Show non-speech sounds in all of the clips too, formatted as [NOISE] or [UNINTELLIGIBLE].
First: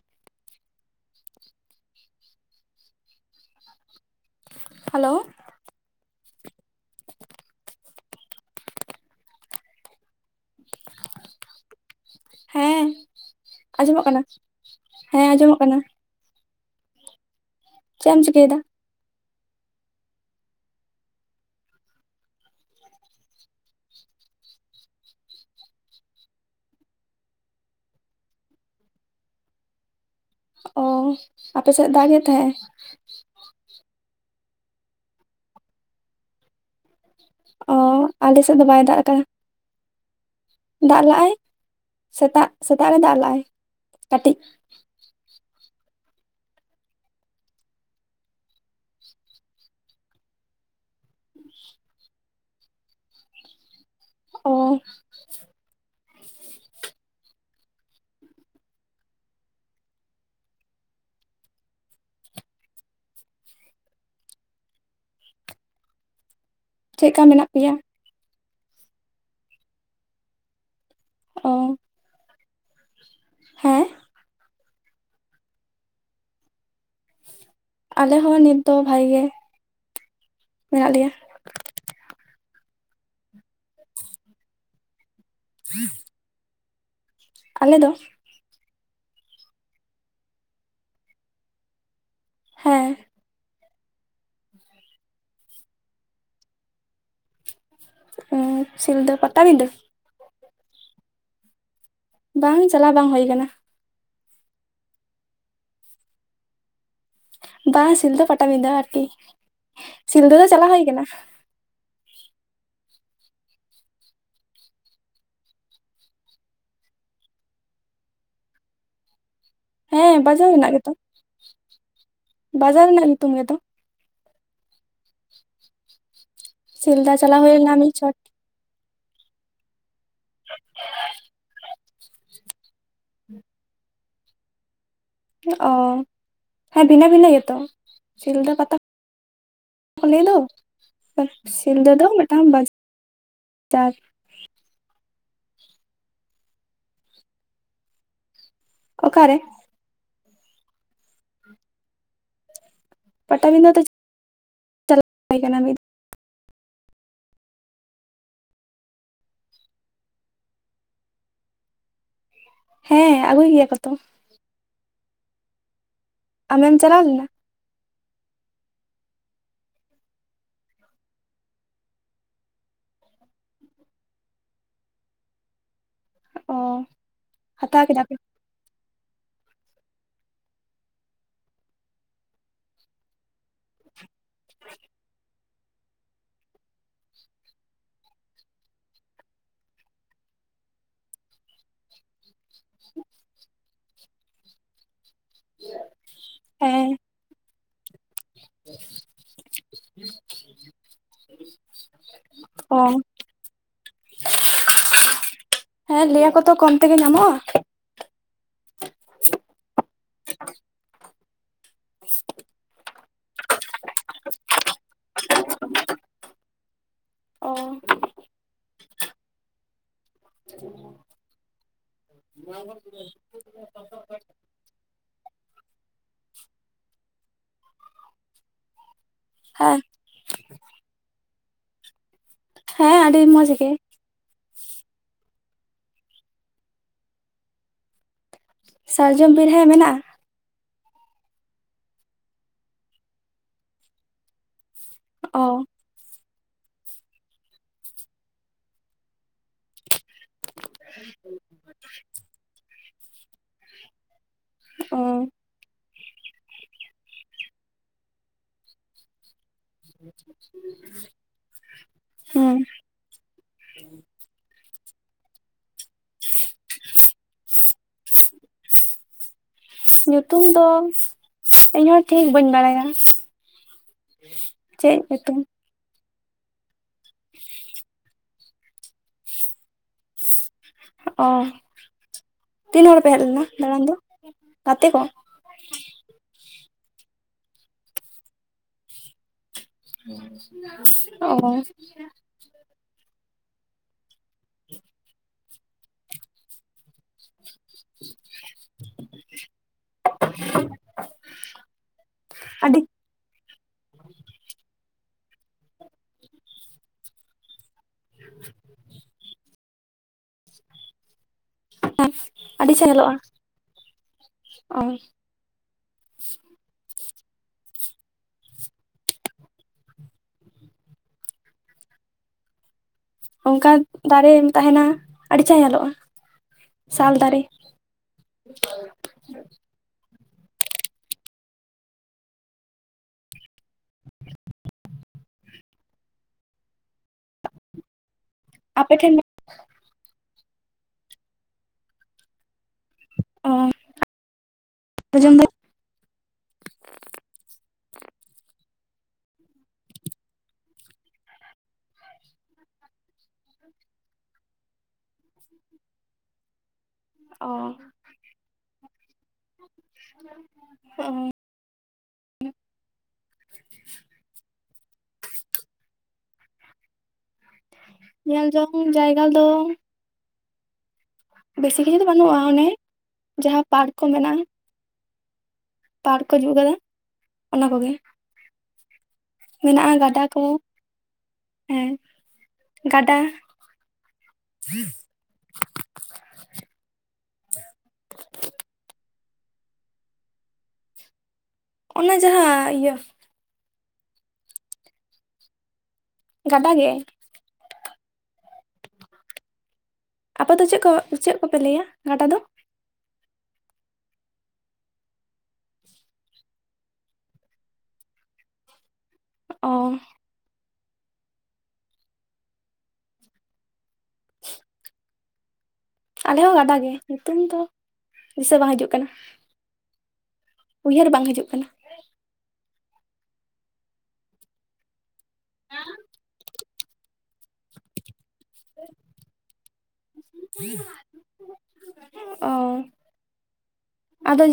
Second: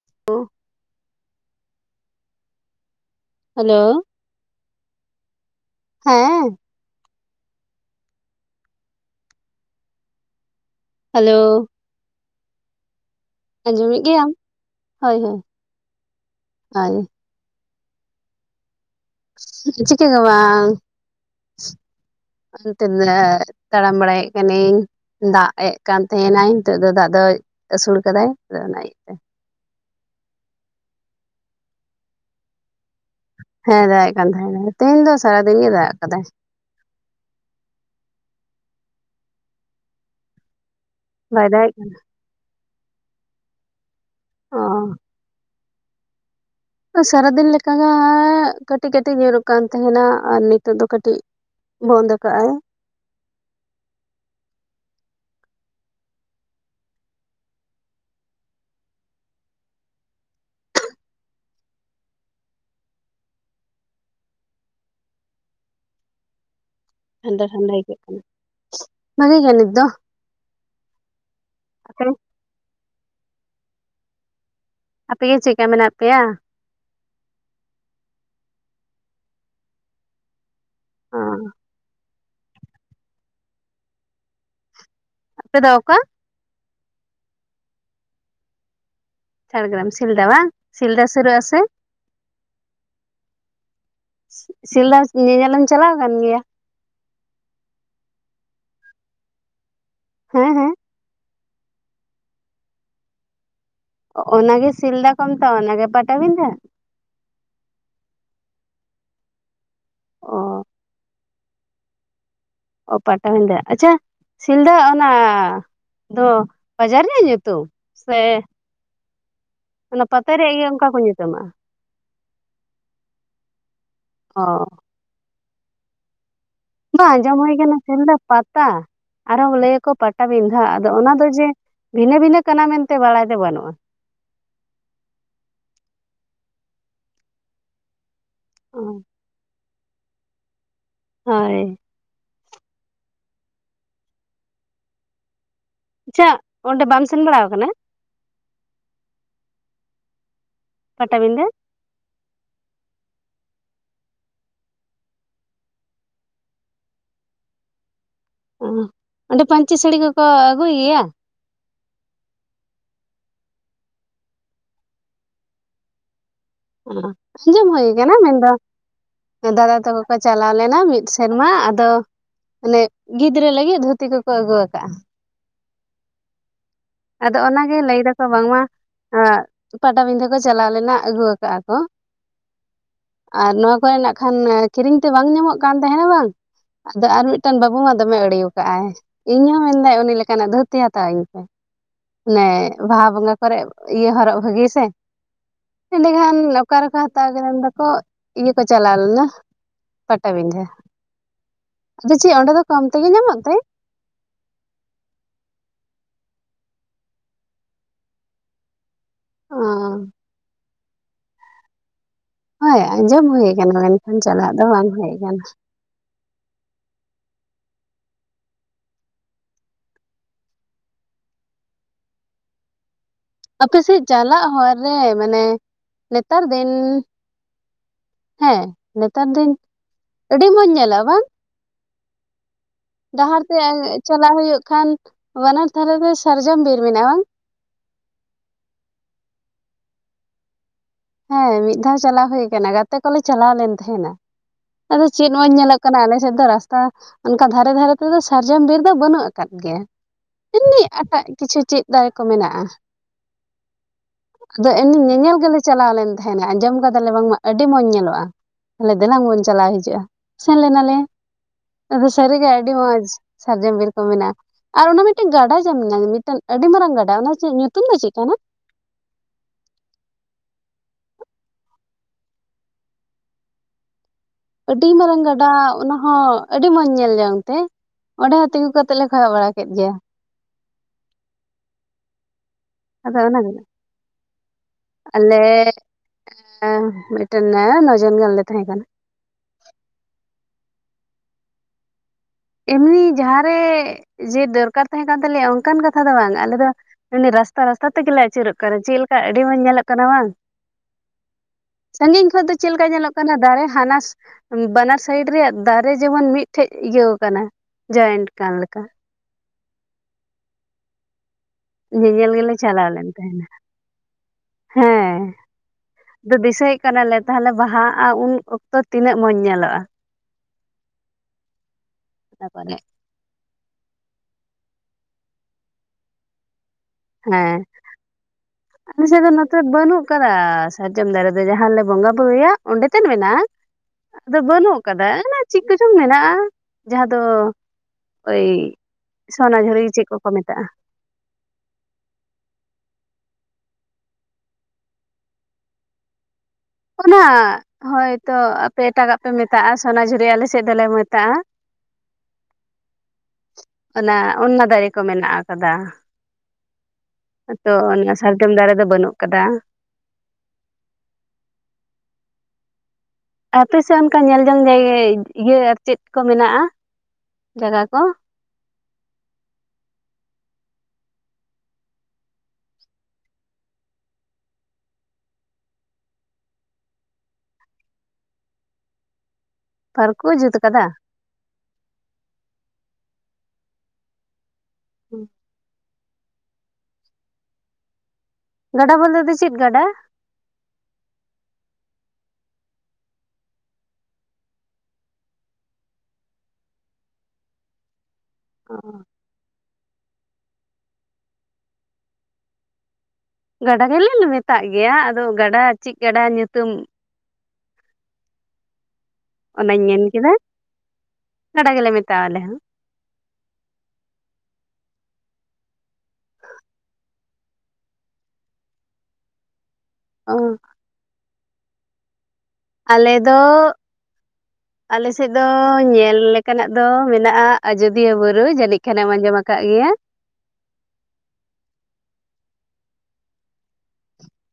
[UNINTELLIGIBLE] [INAUDIBLE] Hello hello ᱦᱮᱸ [UNINTELLIGIBLE] hello ᱦᱮᱸ ᱟᱸᱡᱚᱢᱮᱫ ᱟᱸᱡᱚᱢᱚᱜ ᱠᱟᱱᱟ ᱜᱮᱭᱟᱢ ᱦᱳᱭ ᱦᱮᱸ ᱦᱳᱭ ᱟᱸᱡᱚᱢᱚᱜ ᱠᱟᱱᱟ [INAUDIBLE] ᱪᱮᱫ ᱮᱢ ᱪᱤᱠᱟᱹᱭ ᱮᱫᱟ ᱪᱤᱠᱟᱹ ᱜᱮ ᱵᱟᱝ [INAUDIBLE] ᱚᱱᱛᱮ ᱛᱟᱲᱟᱢ ᱵᱟᱲᱟᱭᱮᱫ ᱠᱟᱹᱱᱤᱧ ᱫᱟᱜ ᱮᱫ ᱠᱟᱱ ᱛᱟᱦᱮᱱᱟᱭ ᱱᱤᱛᱚᱜ ᱫᱚ ᱫᱟᱜ ᱫᱚᱭ ᱟᱹᱥᱩᱲ ᱠᱟᱫᱟᱭ ᱟᱫᱚ ᱚᱱᱟ ᱤᱭᱟᱹᱛᱮ ᱚ ᱟᱯᱮ ᱥᱮᱫ ᱫᱟᱜᱮᱜ ᱛᱟᱦᱮᱸᱟᱭ ᱦᱮᱸ ᱫᱟᱜᱮᱜ ᱠᱟᱱ ᱛᱟᱦᱮᱸᱱᱟᱭ ᱛᱮᱦᱤᱧ ᱫᱚ ᱥᱟᱨᱟ ᱫᱤᱱ ᱜᱮ ᱫᱟᱜ ᱠᱟᱫᱟᱭ ᱚ ᱟᱞᱮ ᱥᱮᱫ ᱫᱚ ᱵᱟᱭ ᱫᱟᱜ ᱠᱟᱫᱟ ᱫᱟᱜ ᱞᱟᱜᱼᱟᱭ ᱵᱟᱭ ᱫᱟᱜ ᱮᱜ ᱠᱟᱱᱟ ᱥᱮᱛᱟᱜ ᱥᱮᱛᱟᱜ ᱨᱮ ᱫᱟᱜ ᱞᱟᱜᱻᱟᱭ ᱠᱟᱹᱴᱤᱡ ᱚ ᱥᱟᱨᱟᱫᱤᱱ ᱞᱮᱠᱟᱜᱮ ᱠᱟᱹᱴᱤᱡ ᱠᱟᱹᱴᱤᱡ ᱧᱩᱨᱩᱜ ᱠᱟᱱ ᱛᱟᱦᱮᱱᱟ ᱟᱨ ᱱᱤᱛᱚᱜ ᱫᱚ ᱠᱟᱹᱴᱤᱡ ᱵᱚᱱᱫᱚ ᱠᱟᱜᱼᱟᱭ ᱚ ᱪᱮᱫᱠᱟ ᱴᱷᱟᱱᱰᱟ ᱢᱮᱱᱟᱜ ᱴᱷᱟᱱᱰᱟ ᱯᱮᱭᱟ ᱟᱹᱭᱠᱟᱹᱜ ᱠᱟᱱᱟ ᱵᱷᱟᱜᱤ ᱜᱮ ᱱᱤᱛ ᱫᱚ ᱚ [UNINTELLIGIBLE] ᱦᱮᱸ ᱟᱯᱮ ᱜᱮ ᱪᱮᱜᱠᱟ ᱢᱮᱱᱟᱜ ᱯᱮᱭᱟ ᱟᱞᱮ ᱦᱚᱸ ᱱᱤᱛ ᱫᱚ ᱵᱷᱟᱜᱮ ᱜᱮ ᱢᱮᱱᱟᱜ ᱞᱮᱭᱟ ᱦ [INAUDIBLE] ᱟᱯᱮ ᱫᱚ ᱚᱠᱟ ᱟᱞᱮ ᱫᱚ ᱡᱷᱟᱲᱜᱨᱟᱢ ᱥᱤᱞᱫᱟ ᱵᱟᱝ ᱥᱤᱞᱫᱟ ᱥᱩᱨ ᱟᱥᱮ ᱦᱮᱸ ᱥᱤᱞᱫᱟ ᱧᱮᱧᱮᱞ ᱮᱢ ᱪᱟᱞᱟᱣ ᱠᱟᱱ ᱜᱮᱭᱟ ᱥᱤᱞᱫᱟᱹ ᱯᱟᱛᱟᱵᱤᱸᱫᱟᱹ ᱦᱮᱸ ᱦᱮᱸ ᱵᱟᱝ ᱪᱟᱞᱟᱣ ᱵᱟᱝ ᱦᱳᱭ ᱠᱟᱱᱟ ᱚᱱᱟᱜᱮ ᱥᱤᱞᱫᱟ ᱠᱚ ᱢᱮᱛᱜᱼᱟ ᱟᱨ ᱚᱱᱟ ᱜᱮ ᱯᱟᱴᱟᱵᱤᱱᱫᱟᱹ ᱵᱟᱝ ᱥᱤᱞᱫᱟᱹ ᱯᱟᱴᱟᱵᱤᱫᱟᱹ ᱟᱨᱠᱤ ᱥᱤᱞᱫᱟᱹ ᱚ ᱫᱚ ᱪᱟᱞᱟᱣ ᱦᱩᱭ ᱠᱟᱱᱟ ᱚ ᱯᱟᱴᱟ ᱵᱤᱫᱟᱹ ᱟᱪᱪᱷᱟ ᱥᱤᱞᱫᱟᱹ ᱚᱱᱟ ᱫᱚ ᱵᱟᱡᱟᱨ ᱨᱮᱭᱟᱜ ᱧᱩᱛᱩᱢ ᱥᱮ ᱚᱱᱟ ᱦᱮᱸ ᱯᱟᱛᱟ ᱵᱟᱡᱟᱨ ᱨᱮᱭᱟᱜ ᱜᱮ ᱨᱮᱱᱟᱜ ᱚᱱᱠᱟ ᱜᱮᱛᱚ ᱠᱚ ᱧᱩᱛᱩᱢᱟ ᱵᱟᱡᱟᱨ ᱨᱮᱱᱟᱜ ᱧᱩᱛᱩᱢ ᱜᱮᱛᱚ ᱚ ᱥᱤᱞᱫᱟ ᱵᱟᱝ ᱟᱸᱡᱚᱢ ᱪᱟᱞᱟᱣ ᱦᱩᱭ ᱞᱮᱱᱟ ᱠᱟᱱᱟ ᱢᱤᱫ ᱥᱮᱱ ᱪᱷᱚᱴ ᱫᱚ ᱯᱟᱛᱟ ᱟᱨᱦᱚᱸ ᱞᱟᱹᱭᱟᱠᱚ ᱯᱟᱴᱟᱵᱤᱸᱫᱟᱹ ᱟᱫᱚ ᱚᱱᱟ ᱫᱚ ᱡᱮ ᱵᱷᱤᱱᱟᱹ ᱵᱷᱤᱱᱟᱹ ᱠᱟᱱᱟ ᱢᱮᱱᱛᱮ ᱵᱟᱲᱟᱭ ᱫᱚ ᱵᱟᱹᱱᱩᱜᱼᱟ ᱚ ᱦᱮᱸ ᱵᱷᱤᱱᱟᱹ ᱵᱷᱤᱱᱟᱹ ᱜᱮᱛᱚ ᱥᱤᱞᱫᱟᱹ ᱯᱟᱛᱟ ᱚᱞᱮ ᱫᱚ ᱦᱳᱭ ᱥᱤᱞᱫᱟᱹ ᱫᱚ ᱢᱤᱫᱴᱟᱝ ᱵᱟᱡᱟᱨ ᱟᱪᱪᱷᱟ ᱚᱸᱰᱮ ᱵᱟᱢ ᱥᱮᱱ ᱵᱟᱲᱟ ᱠᱟᱱᱟ ᱚᱠᱟᱨᱮ ᱯᱟᱴᱟᱵᱤᱸᱱᱫᱟᱹ ᱯᱟᱴᱟᱵᱤᱸᱫᱟᱹ ᱫᱚ ᱪᱟᱞᱟᱣ [INAUDIBLE] ᱠᱟᱱᱟ ᱢᱤᱫ ᱚ ᱚᱸᱰᱮ ᱯᱟᱹᱧᱪᱤ ᱥᱟᱹᱲᱤ ᱠᱚ ᱠᱚ ᱟᱹᱜᱩᱭ ᱜᱮᱭᱟ ᱦᱮᱸ ᱟᱹᱜᱩᱭ ᱜᱮᱭᱟ ᱠᱚᱛᱚ ᱟᱢᱮᱢ ᱪᱟᱞᱟᱣ ᱞᱮᱱᱟ [INAUDIBLE] ᱦᱩᱭ ᱠᱟᱱᱟ ᱢᱮᱱᱫᱚ ᱫᱟᱫᱟ ᱛᱟᱠᱚ ᱠᱚ ᱪᱟᱞᱟᱣ ᱞᱮᱱᱟ ᱢᱤᱫ ᱥᱮᱨᱢᱟ ᱟᱫᱚ ᱟᱱᱮ ᱜᱤᱫᱽᱨᱟᱹ ᱞᱟᱹᱜᱤᱫ ᱫᱷᱩᱛᱤ ᱠᱚ ᱠᱚ ᱟᱹᱜᱩ ᱟᱠᱟᱜᱼᱟ ᱚ ᱟᱫᱚ ᱚᱱᱟᱜᱮ ᱦᱟᱛᱟᱣ ᱞᱟᱹᱭ ᱠᱮᱫᱟ ᱯᱮ ᱫᱟᱠᱚ ᱵᱟᱝᱢᱟ ᱮ ᱯᱟᱴᱟᱵᱤᱸᱫᱟᱹ ᱠᱚ ᱪᱟᱞᱟᱣ ᱞᱮᱱᱟ ᱟᱹᱜᱩ ᱠᱟᱜ ᱟᱠᱚ ᱟᱨ ᱱᱚᱣᱟ ᱱᱟᱜ ᱠᱷᱟᱱ ᱠᱤᱨᱤᱧ ᱛᱮ ᱵᱟᱝ ᱧᱟᱢᱚᱜ ᱠᱟᱱ ᱛᱟᱦᱮᱱᱟ ᱵᱟᱝ ᱟᱫᱚ ᱟᱨ ᱢᱤᱫᱴᱟᱝ ᱵᱟᱹᱵᱩ ᱢᱟ ᱫᱚᱢᱮ ᱟᱲᱤ ᱟᱠᱟᱫ ᱟᱭ ᱤᱧ ᱦᱚᱸ ᱢᱮᱱᱫᱟᱭ ᱩᱱᱤ ᱞᱮᱠᱟᱱᱟᱜ ᱫᱷᱩᱛᱤ ᱦᱟᱛᱟᱣᱟᱹᱧ ᱯᱮ ᱚᱱᱮ ᱵᱟᱦᱟ ᱵᱚᱸᱜᱟ ᱠᱚᱨᱮ ᱤᱭᱟᱹ ᱦᱚᱨᱚᱜ ᱵᱷᱟᱹᱜᱤ ᱥᱮ ᱮᱸᱰᱮᱠᱷᱟᱱ ᱦᱮᱸ ᱚᱠᱟᱨᱮᱠᱚ [INAUDIBLE] ᱫᱟᱠᱚ ᱤᱭᱟᱹ ᱠᱚ ᱪᱟᱞᱟᱣ ᱞᱮᱱᱟ ᱯᱟᱴᱟᱵᱤᱸᱫᱟᱹ ᱟᱫᱚ ᱪᱮᱫ ᱚᱸᱰᱮ ᱫᱚ ᱚ ᱠᱚᱢ ᱛᱮᱜᱮ ᱧᱟᱢᱚᱜ ᱛᱮ ᱦᱮᱸ ᱞᱟᱹᱭᱟᱠᱚ ᱛᱚ ᱠᱚᱢ ᱛᱮᱜᱮ ᱧᱟᱢᱚᱜᱼᱟ ᱚ ᱦᱳᱭ ᱟᱸᱡᱚᱢ ᱦᱳᱭ ᱟᱠᱟᱱᱟ ᱢᱮᱱᱠᱷᱟᱱ ᱪᱟᱞᱟᱜ ᱫᱚ ᱵᱟᱝ ᱦᱳᱭ ᱟᱠᱟᱱᱟ ᱚ [UNINTELLIGIBLE] ᱟᱯᱮᱥᱮᱫ ᱪᱟᱞᱟᱜ ᱦᱚᱨ ᱨᱮ ᱢᱟᱱᱮ ᱱᱮᱛᱟᱨ ᱫᱤᱱ ᱦᱮᱸ ᱱᱮᱛᱟᱨ ᱫᱤᱱ ᱦᱮᱸ ᱟᱹᱰᱤ ᱢᱚᱸᱡᱽ ᱧᱮᱞᱚᱜ ᱟ ᱵᱟᱝ ᱦᱮᱸ ᱟᱹᱰᱤ ᱰᱟᱦᱟᱨ ᱢᱚᱸᱡᱽ ᱛᱮ ᱜᱮ ᱪᱟᱞᱟᱜ ᱦᱩᱭᱩᱜ ᱠᱷᱟᱱ ᱵᱟᱱᱟᱨ ᱫᱷᱟᱨᱮ ᱨᱮ ᱥᱟᱨᱡᱚᱢ ᱵᱤᱨ ᱢᱮᱱᱟᱜᱼᱟ ᱵᱟᱝ ᱥᱟᱨᱡᱚᱢ ᱵᱤᱨ ᱦᱮᱸ ᱢᱮᱱᱟᱜᱼᱟ ᱦᱮᱸ ᱢᱤᱫ ᱫᱷᱟᱣ ᱪᱟᱞᱟᱣ ᱦᱩᱭ ᱠᱟᱱᱟ ᱜᱟᱛᱮ ᱠᱚᱞᱮ ᱪᱟᱞᱟᱣ ᱞᱮᱱ ᱛᱟᱦᱮᱸᱱᱟ ᱟᱫᱚ ᱪᱮᱫ ᱚ ᱢᱚᱸᱡᱽ ᱧᱮᱞᱚᱜ ᱠᱟᱱᱟ ᱟᱞᱮᱥᱮᱫ ᱫᱚ ᱨᱟᱥᱛᱟ ᱚᱱᱠᱟ ᱫᱷᱟᱨᱮ ᱫᱷᱟᱨᱮ ᱛᱮᱫᱚ ᱥᱟᱨᱡᱚᱢ ᱵᱤᱨ ᱫᱚ ᱵᱟᱹᱱᱩᱜ ᱟᱠᱟᱫᱟ ᱟᱠᱟᱫ ᱜᱮᱭᱟ ᱮᱢᱱᱤ ᱮᱴᱟᱜ ᱠᱤᱪᱷᱩ ᱪᱮᱫ ᱫᱟᱨᱮ ᱠᱚ ᱢᱮᱱᱟᱜᱼᱟ ᱟᱫᱚ ᱚ [INAUDIBLE] ᱧᱮᱧᱮᱞ ᱜᱮᱞᱮ ᱪᱟᱞᱟᱣ ᱞᱮᱱ ᱛᱟᱦᱮᱱᱟ ᱟᱸᱡᱚᱢ ᱠᱟᱫᱟᱞᱮ ᱵᱟᱝᱢᱟ ᱟᱹᱰᱤ ᱢᱚᱸᱡᱽ ᱧᱮᱞᱚᱜᱼᱟ ᱟᱞᱮ ᱫᱮᱞᱟ ᱵᱚᱱ ᱪᱟᱞᱟᱣ ᱦᱤᱡᱩᱜᱼᱟ ᱥᱮᱱ ᱞᱮᱱᱟᱞᱮ ᱟᱫᱚ ᱥᱟᱹᱨᱤᱜᱮ ᱦᱩᱸ ᱟᱹᱰᱤ ᱢᱚᱸᱡᱽ ᱥᱟᱨᱡᱚᱢ ᱵᱤᱨ ᱠᱚ ᱢᱮᱱᱟᱜᱼᱟ ᱟᱨ ᱚᱱᱟ ᱢᱤᱫᱴᱮᱱ ᱜᱟᱰᱟ ᱢᱮᱱᱟ ᱢᱤᱫᱴᱮᱱ ᱟᱹᱰᱤ ᱢᱟᱨᱟᱝ ᱜᱟᱰᱟ ᱚᱱᱟ ᱧᱩᱛᱩᱢ ᱫᱚ ᱪᱮᱫ ᱠᱟᱱᱟ ᱧᱩᱛᱩᱢ ᱫᱚ ᱤᱧ ᱦᱚᱸ ᱴᱷᱤᱠ ᱵᱟᱹᱧ ᱵᱟᱲᱟᱭᱟ ᱟᱹᱰᱤ ᱪᱮᱫ ᱢᱟᱨᱟᱝ ᱧᱩᱛᱩᱢ ᱜᱟᱰᱟ ᱚᱱᱟ ᱦᱚᱸ ᱟᱹᱰᱤ ᱢᱚᱸᱡᱽ ᱧᱮᱞ ᱡᱚᱝ ᱛᱮ ᱚᱸᱰᱮ ᱦᱚᱸ ᱛᱤᱸᱜᱩ ᱠᱟᱛᱮᱜ ᱞᱮ ᱠᱷᱚᱭᱚᱜ ᱵᱟᱲᱟ ᱠᱮᱫ ᱜᱮᱭᱟ ᱚ ᱛᱤᱱ ᱦᱚᱲ ᱯᱮ ᱟᱫᱚ ᱦᱮᱡ ᱞᱮᱱᱟ ᱫᱟᱬᱟᱱ ᱫᱚ ᱜᱟᱛᱮ ᱠᱚ ᱞᱮ ᱮᱸ ᱢᱤᱫᱴᱮᱱ ᱱᱚ ᱡᱚᱱ ᱜᱟᱱ ᱞᱮ ᱛᱟᱦᱮᱸ ᱠᱟᱱᱟ ᱾ ᱳ ᱮᱢᱱᱤ ᱡᱟᱦᱟᱸ ᱨᱮ ᱡᱮ ᱫᱚᱨᱠᱟᱨ ᱛᱟᱦᱮᱸ ᱠᱟᱱ ᱛᱟᱞᱮᱭᱟ ᱚᱱᱠᱟᱱ ᱠᱟᱛᱷᱟ ᱫᱚ ᱵᱟᱝ ᱟᱞᱮ ᱫᱚ ᱨᱟᱥᱛᱟ ᱨᱟᱥᱛᱟ ᱛᱮᱜᱮᱞᱮ ᱟᱹᱪᱩᱨᱚᱜ ᱠᱟᱱᱟ ᱪᱮᱫ ᱞᱮᱠᱟ ᱟᱹᱰᱤ ᱢᱚᱸᱡᱽ ᱧᱮᱞᱚᱜ ᱠᱟᱱᱟ ᱵᱟᱝ ᱥᱟᱺᱜᱤᱧ ᱠᱷᱚᱱ ᱫᱚ ᱪᱮᱫ ᱟᱹᱰᱤ ᱞᱮᱠᱟ ᱧᱮᱞᱚᱜ ᱠᱟᱱᱟ ᱾ ᱠᱟᱱᱟ ᱫᱟᱨᱮ ᱦᱟᱱᱟ ᱵᱟᱱᱟᱨ ᱥᱟᱭᱤᱰ ᱨᱮᱭᱟᱜ ᱫᱟᱨᱮ ᱡᱮᱢᱚᱱ ᱢᱤᱫ ᱴᱷᱮᱡ ᱤᱭᱟᱹ ᱟᱠᱟᱱᱟ ᱾ ᱡᱚᱭᱮᱱᱴ ᱠᱟᱱ ᱞᱮᱠᱟ ᱧᱮᱧᱮᱞ ᱜᱮᱞᱮ ᱟᱹᱰᱤ ᱪᱟᱞᱟᱣ ᱪᱮᱦᱨᱟ ᱞᱮᱱ ᱧᱮᱞᱚᱜᱼᱟ ᱛᱟᱦᱮᱱᱟ ᱚ ᱦᱮᱸ ᱫᱤᱥᱟᱹᱭᱮᱫ ᱠᱟᱱᱟᱞᱮ ᱛᱟᱦᱚᱞᱮ ᱵᱟᱦᱟ ᱟᱨ ᱩᱱ ᱚᱠᱛᱚ ᱛᱤᱱᱟᱹᱜ ᱢᱚᱸᱡᱽ ᱧᱮᱞᱚᱜᱼᱟ ᱾ ᱵᱟᱵᱟ ᱨᱮ ᱚᱱᱠᱟ ᱫᱟᱨᱮ ᱛᱟᱦᱮᱱᱟ ᱟᱹᱰᱤ ᱪᱟ ᱧᱮᱞᱚᱜᱼᱟ ᱾ ᱥᱟᱞ ᱫᱟᱨᱮ ᱟᱞᱮᱥᱮᱫ ᱫᱚ ᱱᱚᱛᱮ ᱵᱟᱹᱱᱩᱜ ᱟᱠᱟᱫᱟ ᱥᱟᱨᱡᱚᱢ ᱫᱟᱨᱮ ᱫᱚ ᱡᱟᱦᱟᱸ ᱞᱮ ᱵᱚᱸᱜᱟ ᱵᱩᱨᱩᱭᱟ ᱚᱸᱰᱮ ᱛᱮᱫ ᱢᱮᱱᱟᱜᱼᱟ ᱾ ᱟᱫᱚ ᱵᱟᱹᱱᱩᱜ ᱟᱠᱟᱫᱟ ᱚᱱᱟ ᱪᱮᱫ ᱠᱚᱪᱚᱝ ᱢᱮᱱᱟᱜᱼᱟ ᱡᱟᱦᱟᱸ ᱫᱚ ᱳᱭ ᱟᱯᱮ ᱴᱮᱱ ᱥᱚᱱᱟ ᱡᱷᱩᱨᱤ ᱜᱮ ᱪᱮᱫ ᱠᱚᱠᱚ ᱢᱮᱛᱟᱜᱼᱟ? ᱦᱮᱸ ᱚᱡᱚᱢ ᱫᱚ ᱚᱱᱟ ᱦᱳᱭᱛᱚ ᱟᱯᱮ ᱮᱴᱟᱜᱟᱜ ᱯᱮ ᱢᱮᱛᱟᱜᱼᱟ ᱥᱚᱱᱟᱡᱷᱩᱨᱤ ᱟᱞᱮ ᱥᱮᱫ ᱫᱚᱞᱮ ᱢᱮᱛᱟᱜᱼᱟ ᱾ [INAUDIBLE] ᱚᱱᱟ ᱚᱱᱟ ᱫᱟᱨᱮ ᱠᱚ ᱢᱮᱱᱟᱜ ᱟᱠᱟᱫᱟ ᱚ ᱾ ᱳ ᱛᱚ ᱚᱱᱟ ᱥᱟᱨᱡᱚᱢ ᱫᱟᱨᱮ ᱫᱚ ᱵᱟᱹᱱᱩᱜ ᱠᱟᱫᱟ ᱾ ᱳ ᱦᱳ ᱟᱯᱮ ᱥᱮᱫ ᱚᱱᱠᱟ ᱧᱮᱞ ᱡᱚᱝ ᱡᱟᱭᱜᱟ ᱤᱭᱟᱹ ᱟᱨ ᱪᱮᱫ ᱠᱚ ᱢᱮᱱᱟᱜᱼᱟ ᱡᱟᱭᱜᱟ ᱠᱚ ᱧᱮᱞ ᱡᱚᱝ ᱡᱟᱭᱜᱟ ᱫᱚ ᱵᱮᱥᱤ ᱠᱤᱪᱷᱩ ᱫᱚ ᱵᱟᱹᱱᱩᱜᱼᱟ ᱚᱱᱮ ᱡᱟᱦᱟᱸ ᱯᱟᱨᱠ ᱠᱚ ᱢᱮᱱᱟᱜᱼᱟ ᱾ ᱯᱟᱨᱠ ᱠᱚ ᱦᱤᱡᱩᱜ ᱠᱟᱫᱟ ᱚᱱᱟ ᱠᱚᱜᱮ ᱢᱮᱱᱟᱜᱼᱟ ᱯᱟᱨᱠ ᱜᱟᱰᱟ ᱠᱚ ᱡᱩᱛ ᱠᱟᱫᱟ ᱦᱮᱸ ᱜᱟᱰᱟ ᱦᱩᱸ ᱜᱟᱰᱟ ᱵᱚᱞᱮ ᱫᱚ ᱪᱮᱫ ᱜᱟᱰᱟ? ᱚᱱᱟ ᱡᱟᱦᱟᱸ ᱤᱭᱟᱹ ᱜᱟᱰᱟ ᱜᱮ ᱳ ᱟᱯᱮ ᱫᱚ ᱪᱮᱫ ᱠᱚ ᱪᱮᱫ ᱠᱚᱯᱮ ᱞᱟᱹᱭᱟ ᱜᱟᱰᱟ ᱫᱚ? ᱜᱟᱰᱟ ᱜᱮᱞᱮ ᱢᱮᱛᱟᱜ ᱜᱮᱭᱟ ᱟᱫᱚ ᱜᱟᱰᱟ ᱪᱮᱫ ᱜᱟᱰᱟ ᱧᱩᱛᱩᱢ ᱾ ᱚ ᱚᱱᱟᱧ ᱢᱮᱱ ᱠᱮᱫᱟ ᱜᱟᱰᱟ ᱜᱮᱞᱮ ᱢᱮᱛᱟᱣ ᱟᱞᱮ ᱦᱚᱸ ᱟᱞᱮ ᱦᱚᱸ ᱜᱟᱰᱟ ᱜᱮ ᱧᱩᱛᱩᱢ ᱫᱚ ᱫᱤᱥᱟᱹ ᱵᱟᱝ ᱦᱤᱡᱩᱜ ᱠᱟᱱᱟ ᱾ ᱚ ᱩᱭᱦᱟᱹᱨ ᱵᱟᱝ ᱦᱤᱡᱩᱜ ᱠᱟᱱᱟ ᱾ ᱟᱞᱮ ᱫᱚ ᱟᱞᱮ ᱥᱮᱫ ᱫᱚ ᱧᱮᱞ ᱞᱮᱠᱟᱱᱟ ᱾ ᱫᱚ ᱢᱮᱱᱟᱜᱼᱟ ᱟᱡᱚᱫᱤᱭᱟᱹ ᱵᱩᱨᱩ ᱡᱟᱹᱱᱤᱡ ᱠᱷᱟᱱᱮᱢ ᱟᱸᱡᱚᱢ ᱟᱠᱟᱫ ᱜᱮᱭᱟ ᱾ ᱳ ᱟᱫᱚ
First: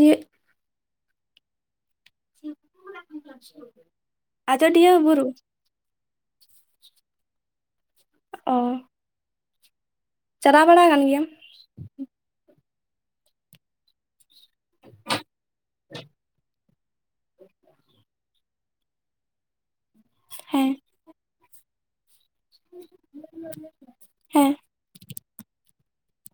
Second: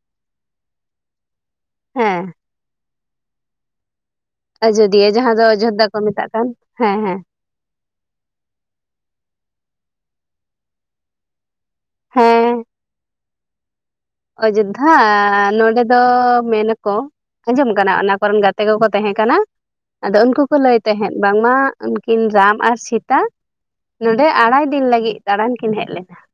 ᱦᱮᱸ [INAUDIBLE] ᱟᱡᱚᱫᱤᱭᱟᱹ ᱡᱟᱦᱟᱸ ᱫᱚ ᱚᱡᱳᱫᱽᱫᱷᱟ ᱠᱚ ᱢᱮᱛᱟᱜ ᱠᱟᱱ ᱦᱮᱸ ᱦᱮᱸ ᱳ ᱪᱟᱞᱟᱣ ᱵᱟᱲᱟ ᱠᱟᱱ ᱜᱮᱭᱟᱢ? ᱦᱮᱸ ᱚᱡᱳᱫᱽᱫᱷᱟ ᱱᱚᱰᱮ ᱫᱚ ᱢᱮᱱᱟ ᱠᱚ ᱟᱸᱡᱚᱢ ᱠᱟᱱᱟ ᱚᱱᱟ ᱠᱚᱨᱮᱱ ᱜᱟᱛᱮ ᱛᱮᱜᱮ ᱠᱚ ᱛᱟᱦᱮᱸ ᱠᱟᱱᱟ ᱟᱫᱚ ᱩᱱᱠᱩ ᱠᱚ ᱦᱮᱸ ᱞᱟᱹᱭ ᱛᱟᱦᱮᱸᱫ ᱵᱟᱝᱢᱟ ᱩᱱᱠᱤᱱ ᱨᱟᱢ ᱟᱨ ᱥᱤᱛᱟ ᱱᱚᱸᱰᱮ ᱦᱮᱸ ᱟᱲᱟᱭ ᱫᱤᱱ ᱞᱟᱹᱜᱤᱫ ᱫᱟᱬᱟᱱ ᱠᱤᱱ ᱦᱮᱡ ᱞᱮᱱᱟ ᱾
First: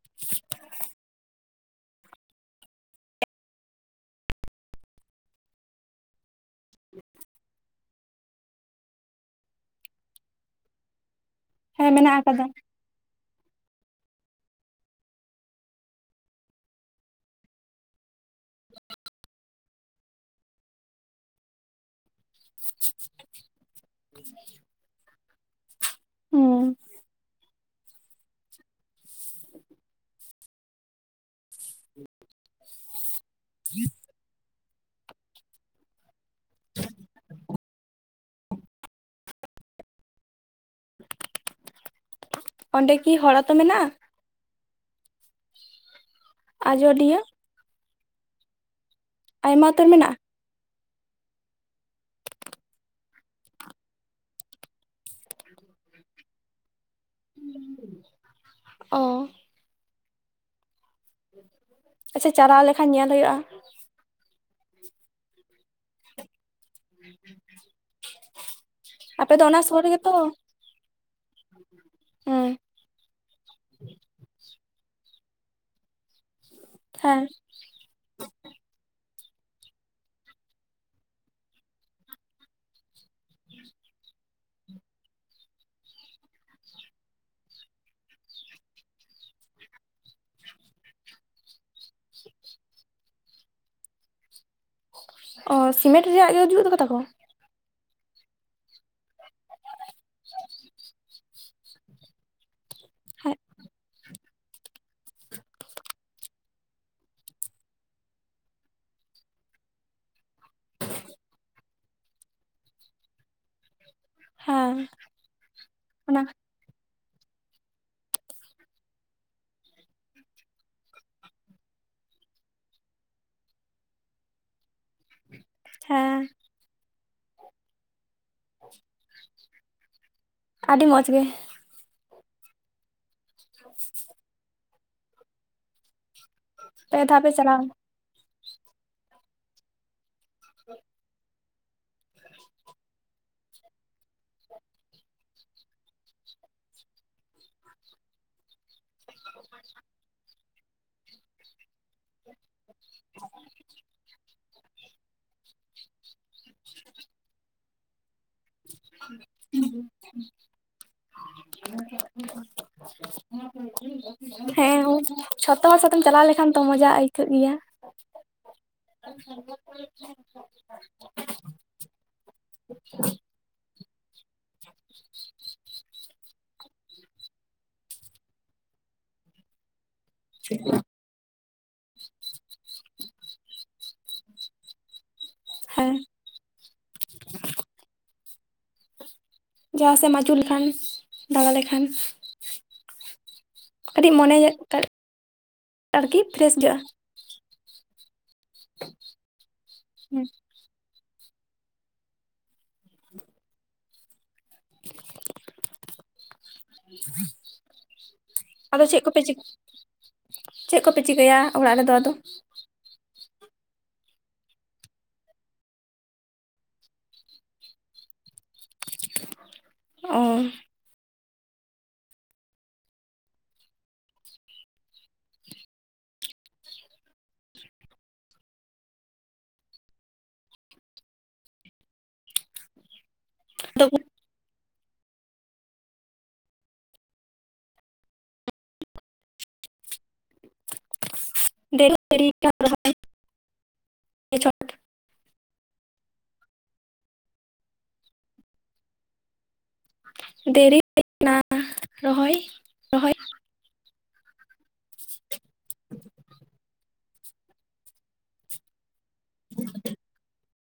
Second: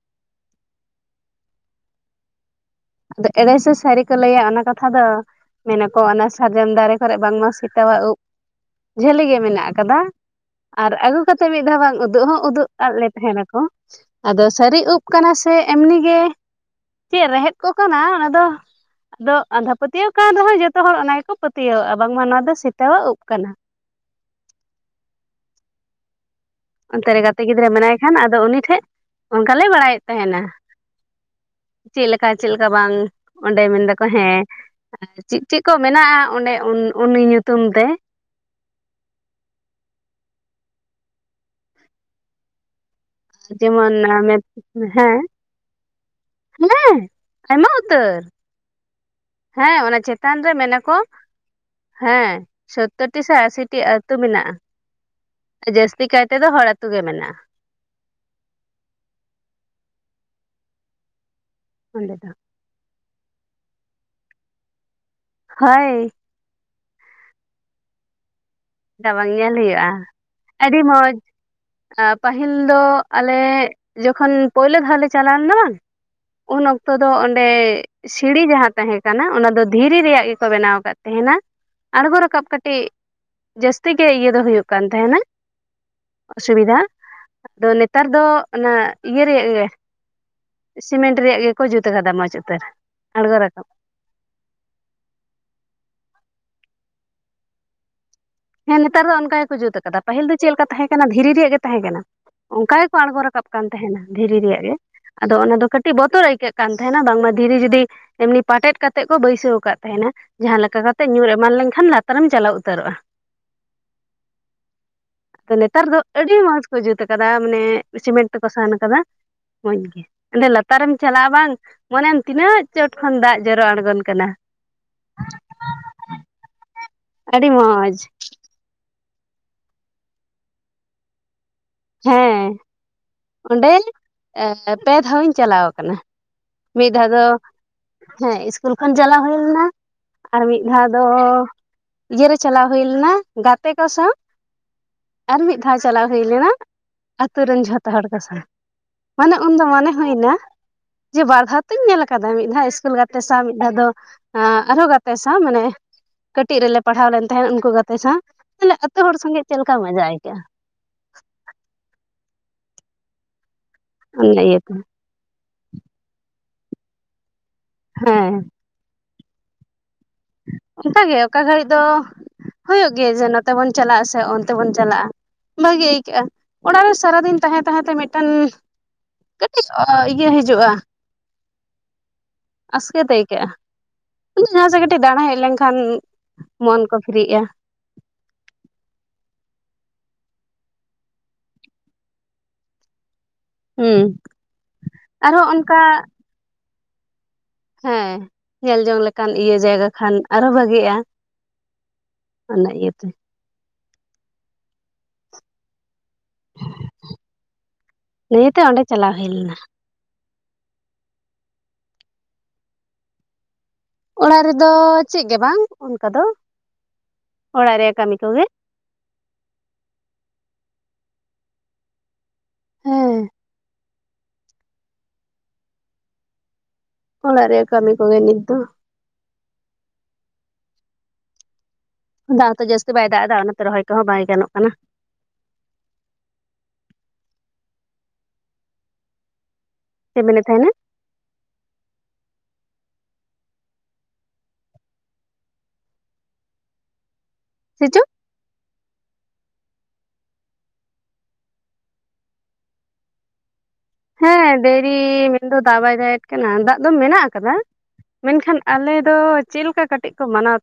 ᱟᱫᱚ ᱮᱲᱮ ᱥᱮ ᱥᱟᱹᱨᱤ ᱠᱚ ᱞᱟᱹᱭᱟ ᱚᱱᱟ ᱠᱟᱛᱷᱟ ᱫᱚ᱾ ᱢᱮᱱᱟᱠᱚ ᱚᱱᱟ ᱥᱟᱨᱡᱚᱢ ᱫᱟᱨᱮ ᱠᱚᱨᱮ ᱵᱟᱝᱢᱟ ᱥᱮᱛᱟᱣᱟᱜ ᱩᱵ ᱼᱼ ᱡᱷᱟᱹᱞᱤ ᱜᱮ ᱢᱮᱱᱟᱜ ᱠᱟᱫᱟ ᱟᱨ ᱟᱹᱜᱩ ᱠᱟᱛᱮᱫ ᱢᱤᱫ ᱫᱷᱟᱣ ᱦᱮᱸ ᱵᱟᱝ ᱢᱮᱱᱟᱜ ᱩᱫᱩᱜ ᱦᱚᱸ ᱟᱠᱟᱫᱟ ᱩᱫᱩᱜ ᱼᱼ ᱟᱫ ᱞᱮ ᱛᱟᱦᱮᱱᱟᱠᱚ ᱟᱫᱚ ᱥᱟᱹᱨᱤ ᱩᱵ ᱠᱟᱱᱟ ᱥᱮ ᱮᱢᱱᱤ ᱜᱮ ᱪᱮᱫ ᱨᱮᱦᱮᱫ ᱼᱼ ᱠᱚ ᱠᱟᱱᱟ ᱚᱱᱟ ᱫᱚ ᱼᱼ ᱟᱫᱚ ᱟᱸᱫᱷᱟ ᱯᱟᱹᱛᱭᱟᱹᱣ ᱠᱟᱱ ᱨᱮᱦᱚᱸ ᱡᱚᱛᱚ ᱦᱚᱲ ᱚᱱᱟ ᱜᱮᱠᱚ ᱯᱟᱹᱛᱭᱟᱹᱣᱟᱜᱼᱟ ᱵᱟᱝᱢᱟ ᱱᱚᱣᱟ ᱫᱚ ᱥᱮᱛᱟᱣᱟᱜ ᱩᱵ ᱠᱟᱱᱟ। ᱦᱩ [INAUDIBLE] ᱦᱩᱸ ᱚᱱᱛᱮ ᱨᱮ ᱜᱟᱛᱮ ᱜᱤᱫᱽᱨᱟᱹ ᱢᱮᱱᱟᱭ ᱠᱷᱟᱱ ᱟᱫᱚ ᱩᱱᱤ ᱴᱷᱮᱡ ᱚᱱᱠᱟ ᱞᱮ ᱵᱟᱲᱟᱭᱮᱫ ᱛᱟᱦᱮᱱᱟ। ᱪᱮᱫ ᱞᱮᱠᱟ ᱪᱮᱫ ᱞᱮᱠᱟ ᱵᱟᱝ ᱚᱸᱰᱮ ᱢᱮᱱ ᱫᱟᱠᱚ ᱦᱮᱸ ᱪᱮᱫ ᱪᱮᱫ ᱠᱚ ᱢᱮᱱᱟᱜᱼᱟ ᱚᱸᱰᱮ ᱩᱱ ᱩᱱᱤ ᱧᱩᱛᱩᱢ ᱛᱮ? [INAUDIBLE] ᱚᱸᱰᱮ ᱠᱤ ᱦᱚᱲ ᱟᱛᱩ ᱡᱮᱢᱚᱱ [INAUDIBLE] ᱦᱮᱸ ᱦᱮᱸ ᱟᱡᱚᱫᱤᱭᱟᱹ ᱟᱭᱢᱟ ᱩᱛᱟᱹᱨ। ᱟᱭᱢᱟ ᱦᱮᱸ ᱩᱛᱟᱹᱨ ᱚᱱᱟ ᱢᱮᱱᱟᱜᱼᱟ? ᱪᱮᱛᱟᱱ ᱼᱼ ᱨᱮ ᱢᱮᱱᱟᱠᱚ ᱦᱮᱸ ᱥᱳᱛᱛᱚᱨ ᱴᱤ ᱥᱮ ᱟᱥᱤᱴᱤ ᱟᱹᱛᱩ ᱢᱮᱱᱟᱜᱼᱟ। ᱡᱟᱹᱥᱛᱤ ᱠᱟᱭ ᱛᱮᱫᱚ ᱦᱚᱲ ᱟᱹᱛᱩᱳ ᱜᱮ ᱢᱮᱱᱟᱜᱼᱟ। ᱚ ᱚᱸᱰᱮ ᱫᱚ ᱟᱪᱪᱷᱟ ᱪᱟᱞᱟᱣ ᱞᱮᱠᱷᱟᱱ ᱧᱮᱞ ᱦᱩᱭᱩᱜᱼᱟ। ᱦᱳᱭ [INAUDIBLE] ᱪᱮᱫᱟᱜ ᱵᱟᱝ ᱟᱯᱮ ᱫᱚ ᱧᱮᱞ ᱚᱱᱟ ᱥᱩᱨ ᱦᱩᱭᱩᱜᱼᱟ ᱨᱮᱜᱮ ᱛᱚ ᱟᱹᱰᱤ ᱢᱚᱡᱽ᱾ ᱦᱮᱸ ᱯᱟᱹᱦᱤᱞ ᱫᱚ ᱼᱼ ᱟᱞᱮ ᱡᱚᱠᱷᱚᱱ ᱯᱳᱭᱞᱳ ᱫᱷᱟᱣ ᱞᱮ ᱪᱟᱞᱟᱣ ᱞᱮᱱᱟ ᱵᱟᱝ ᱩᱱ ᱚᱠᱛᱚ ᱫᱚ ᱦᱮᱸ ᱚᱸᱰᱮᱻ ᱼᱼ ᱥᱤᱲᱤ ᱡᱟᱦᱟᱸ ᱛᱟᱦᱮᱸ ᱠᱟᱱᱟ ᱚᱱᱟ ᱫᱚ ᱫᱷᱤᱨᱤ ᱨᱮᱭᱟᱜ ᱜᱮᱠᱚ ᱵᱮᱱᱟᱣ ᱟᱠᱟᱫ ᱛᱟᱦᱮᱱᱟ। ᱟᱬᱜᱚ ᱨᱟᱠᱟᱯ ᱠᱟᱹᱴᱤᱡ ᱡᱟᱹᱥᱛᱤ ᱜᱮ ᱤᱭᱟᱹ ᱫᱚ ᱦᱩᱭᱩᱜ ᱠᱟᱱ ᱛᱟᱦᱮᱸᱱᱟ। ᱚᱥᱩᱵᱤᱫᱷᱟ ᱟᱫᱚ ᱱᱮᱛᱟᱨ ᱫᱚ ᱚᱱᱟ ᱤᱭᱟᱹ ᱨᱮᱭᱟᱜ ᱜᱮ। ᱥᱤᱢᱮᱱᱴ ᱨᱮᱭᱟᱜ ᱜᱮᱠᱚ ᱡᱩᱛ ᱠᱟᱫᱟ ᱢᱚᱡᱽ ᱩᱛᱟᱹᱨ ᱟᱬᱜᱚ ᱨᱟᱠᱟᱵ। ᱚ ᱥᱤᱢᱮᱱᱴ ᱨᱮᱭᱟᱜ ᱜᱮ ᱠᱚ ᱡᱩᱛ ᱠᱟᱫᱟ ᱠᱚ। ᱦᱮᱸ ᱱᱮᱛᱟᱨ ᱫᱚ ᱚᱱᱠᱟ ᱜᱮᱠᱚ ᱡᱩᱛ ᱠᱟᱫᱟ ᱯᱟᱹᱦᱤᱞ ᱫᱚ ᱪᱮᱫ ᱞᱮᱠᱟ ᱛᱟᱦᱮᱸ ᱠᱟᱱᱟ ᱫᱷᱤᱨᱤ ᱨᱮᱭᱟᱜ ᱜᱮ ᱛᱟᱦᱮᱸ ᱠᱟᱱᱟ᱾ ᱚᱱᱠᱟ ᱼᱼ ᱜᱮᱠᱚ ᱟᱬᱜᱚ ᱦᱮᱸ ᱨᱟᱠᱟᱵ ᱠᱟᱱ ᱛᱟᱦᱮᱱᱟ ᱫᱷᱤᱨᱤ ᱨᱮᱭᱟᱜ ᱜᱮ। ᱟᱫᱚ ᱚᱱᱟ ᱫᱚ ᱠᱟᱹᱴᱤᱡ ᱵᱚᱛᱚᱨ ᱟᱹᱭᱠᱟᱹᱜ ᱠᱟᱱ ᱛᱟᱦᱮᱱᱟ᱾ ᱵᱟᱝᱢᱟ ᱫᱷᱤᱨᱤ ᱡᱩᱫᱤ ᱼᱼ ᱮᱢᱱᱤ ᱯᱟᱴᱮᱫ ᱠᱟᱛᱮᱜ ᱠᱚ ᱵᱟᱹᱭᱥᱟᱹᱣ ᱟᱠᱟᱫ ᱛᱟᱦᱮᱱᱟ। ᱡᱟᱦᱟᱸ ᱞᱮᱠᱟ ᱠᱟᱛᱮᱜ ᱧᱩᱨ ᱮᱢᱟᱱ ᱞᱮᱱᱠᱷᱟᱱ ᱞᱟᱛᱟᱨᱮᱢ ᱪᱟᱞᱟᱣ ᱩᱛᱟᱹᱨᱚᱜᱼᱟ। ᱦᱮᱸ ᱟᱫᱚ ᱱᱮᱛᱟᱨ ᱫᱚ ᱚᱱᱟ ᱟᱹᱰᱤ ᱢᱚᱡᱽ ᱠᱚ ᱡᱩᱛ ᱠᱟᱫᱟ ᱢᱟᱱᱮ ᱥᱤᱢᱮᱱᱴ ᱛᱮᱠᱚ ᱥᱟᱱ ᱠᱟᱫᱟ ᱢᱚᱡᱽ ᱜᱮ। ᱮᱸᱰᱮ ᱞᱟᱛᱟᱨᱮᱢ ᱪᱟᱞᱟᱜᱼᱟ ᱵᱟᱝ ᱢᱚᱱᱮᱭᱟᱢ ᱛᱤᱱᱟᱹᱜ ᱪᱚᱴ ᱠᱷᱚᱱ ᱫᱟᱜ ᱡᱚᱨᱚ ᱟᱬᱜᱚᱱ ᱠᱟᱱᱟ। ᱦᱮᱸᱻ ᱟᱹᱰᱤ ᱢᱚᱡᱽ [INAUDIBLE] ᱟᱹᱰᱤ ᱢᱚᱡᱽ ᱜᱮ ᱦᱮᱸ ᱚᱸᱰᱮ ᱮᱻ ᱯᱮ ᱫᱷᱟᱣ ᱤᱧ ᱪᱟᱞᱟᱣ ᱠᱟᱱᱟ। ᱢᱤᱫ ᱯᱮ ᱫᱷᱟᱣ ᱫᱚ ᱯᱮ ᱪᱟᱞᱟᱣ ᱦᱮᱸ ᱤᱥᱠᱩᱞ ᱠᱷᱚᱱ ᱪᱟᱞᱟᱣ ᱦᱩᱭ ᱞᱮᱱᱟ। ᱟᱨ ᱢᱤᱫ ᱫᱷᱟᱣ ᱫᱚᱻ ᱼᱼ ᱤᱭᱟᱹᱨ ᱨᱮ ᱪᱟᱞᱟᱣ ᱦᱩᱭ ᱞᱮᱱᱟ ᱜᱟᱛᱮ ᱠᱚ ᱥᱟᱶ᱾ ᱟᱨ ᱢᱤᱫ ᱫᱷᱟᱣ ᱪᱟᱞᱟᱣ ᱦᱩᱭ ᱞᱮᱱᱟ ᱼᱼ ᱟᱛᱳ ᱨᱮᱱ ᱡᱷᱚᱛᱚ ᱦᱚᱲ ᱠᱚ ᱥᱟᱶ᱾ ᱢᱟᱱᱮ ᱩᱱᱫᱚ ᱢᱚᱱᱮ ᱦᱩᱭᱱᱟ ᱼᱼ ᱡᱮ ᱵᱟᱨ ᱫᱷᱟᱣ ᱛᱤᱧ ᱧᱮᱞ ᱠᱟᱫᱟ ᱢᱤᱫ ᱫᱷᱟᱣ ᱤᱥᱠᱩᱞ ᱜᱟᱛᱮ ᱥᱟᱶ᱾ ᱢᱤᱫ ᱫᱷᱟᱣ ᱫᱚ ᱼᱼ ᱟᱸᱻ ᱟᱨᱦᱚᱸ ᱜᱟᱛᱮ ᱥᱟᱶ᱾ ᱢᱟᱱᱮ ᱠᱟᱹᱴᱤᱡ ᱨᱮᱞᱮ ᱯᱟᱲᱦᱟᱣ ᱞᱮᱱ ᱛᱟᱦᱮᱸᱱ ᱩᱱᱠᱩ ᱜᱟᱛᱮ ᱥᱟᱶ। ᱛᱟᱦᱚᱞᱮ ᱟᱹᱛᱩᱳ ᱦᱚᱲ ᱥᱚᱸᱜᱮ ᱪᱮᱫ ᱞᱮᱠᱟ ᱢᱟᱡᱟ ᱟᱹᱭᱠᱟᱹᱜᱼᱟ। ᱚᱱᱟ [INAUDIBLE] ᱤᱭᱟᱹᱛᱮ ᱦᱮᱸ ᱡᱷᱚᱛᱚ ᱦᱚᱲ ᱥᱟᱛᱮᱢ ᱪᱟᱞᱟᱣ ᱞᱮᱠᱷᱟᱱ ᱛᱚ ᱢᱚᱡᱟ ᱟᱹᱠᱟᱹᱜ ᱜᱮᱭᱟ ᱦᱮᱸᱻ ᱟᱪᱪᱷᱟ ᱚᱱᱠᱟᱜᱮ ᱚᱠᱟ ᱜᱷᱟᱹᱲᱤᱡ ᱫᱚ ᱦᱩᱭᱩᱜ ᱜᱮ ᱡᱮ ᱱᱚᱛᱮ ᱵᱚᱱ ᱪᱟᱞᱟᱜ ᱟ ᱥᱮ ᱚᱱᱛᱮ ᱵᱚᱱ ᱪᱟᱞᱟᱜᱼᱟ ᱵᱷᱟᱹᱜᱤ ᱟᱹᱭᱠᱟᱹᱜᱼᱟ ᱚᱲᱟᱜ ᱨᱮ ᱥᱟᱨᱟᱫᱤᱱ ᱛᱟᱦᱮᱸ ᱛᱟᱦᱮᱸ ᱛᱮ ᱢᱤᱫᱴᱟᱝ ᱠᱟᱹᱴᱤᱡ ᱤᱭᱟᱹ ᱦᱤᱡᱩᱜᱼᱟ ᱟᱥᱠᱟᱹᱛᱮ ᱟᱹᱭᱠᱟᱹᱜᱼᱟ ᱡᱟᱦᱟᱸᱥᱮᱫ ᱠᱟᱹᱴᱤᱡ ᱫᱟᱬᱟ ᱦᱮᱡ ᱞᱮᱱᱠᱷᱟᱱ ᱦᱮᱸ ᱢᱚᱱ ᱠᱚ ᱯᱷᱨᱤᱜᱼᱟ ᱡᱟᱦᱟᱸ ᱥᱮᱫ ᱮᱢ ᱟᱹᱪᱩ ᱞᱮᱠᱷᱟᱱ ᱫᱟᱬᱟ ᱞᱮᱠᱷᱟᱱ ᱦᱩᱸ ᱠᱟᱹᱴᱤᱡ ᱢᱚᱱᱮ ᱟᱨᱦᱚᱸ ᱚᱱᱠᱟ ᱟᱨᱠᱤ ᱯᱷᱨᱮᱥ ᱜᱮᱚᱜᱼᱟ ᱦᱮᱸ ᱧᱮᱞ ᱡᱚᱝ ᱞᱮᱠᱟᱱ ᱤᱭᱟᱹ ᱡᱟᱭᱜᱟ ᱠᱷᱟᱱ ᱟᱨᱦᱚᱸ ᱵᱷᱟᱜᱤᱜᱼᱟ। ᱚᱱᱟ ᱤᱭᱟᱹᱛᱮ ᱱᱤᱭᱟᱹᱛᱮ ᱚᱸᱰᱮ ᱟᱫᱚ ᱪᱮᱫ ᱪᱟᱞᱟᱣ ᱠᱚᱯᱮ ᱦᱩᱭ ᱪᱤᱠᱟᱹ ᱞᱮᱱᱟ ᱪᱮᱫ ᱠᱚᱯᱮ ᱪᱤᱠᱟᱹᱭᱟ ᱚᱲᱟᱜ ᱨᱮᱫᱚ ᱟᱫᱚ ᱚᱲᱟᱜ ᱨᱮᱫᱚ ᱪᱮᱫ ᱜᱮ ᱵᱟᱝ ᱚᱱᱠᱟ ᱫᱚ ᱚᱲᱟᱜ ᱨᱮᱭᱟᱜ ᱠᱟᱹᱢᱤ ᱠᱚᱜᱮ ᱚᱻ ᱦᱮᱸᱻ ᱚᱲᱟᱜ ᱨᱮᱭᱟᱜ ᱠᱟᱹᱢᱤ ᱠᱚᱜᱮ ᱱᱤᱛ ᱫᱚ ᱫᱟᱜ ᱫᱚᱚᱡᱟᱹᱥᱛᱤ ᱵᱟᱭ ᱫᱟᱜ ᱮᱫᱟ ᱚᱱᱟᱛᱮ ᱨᱚᱦᱚᱭ ᱟᱫᱚ ᱠᱚᱦᱚᱸ ᱵᱟᱭ ᱜᱟᱱᱚᱜ ᱠᱟᱱᱟ ᱪᱮᱫ ᱢᱮᱱᱮᱫ ᱛᱟᱦᱮᱱᱟ ᱫᱠᱟ [UNINTELLIGIBLE] ᱪᱷᱚᱴ ᱥᱮ ᱪᱚ ᱫᱮᱨᱤᱱᱟ [UNINTELLIGIBLE] ᱨᱚᱦᱚᱭ ᱨᱚᱦᱚᱭ ᱦᱮᱸ ᱰᱮᱨᱤ ᱢᱮᱱᱫᱚ ᱫᱟᱜ ᱵᱟᱭ ᱫᱟᱲᱮᱫ ᱠᱟᱱᱟ ᱫᱟᱜ ᱫᱚ ᱢᱮᱱᱟᱜ ᱟᱠᱟᱫᱟ ᱢᱮᱱᱠᱷᱟᱱ ᱟᱞᱮ ᱫᱚ ᱪᱮᱫ ᱞᱮᱠᱟ ᱠᱟᱹᱴᱤᱡ ᱠᱚ ᱢᱟᱱᱟᱣ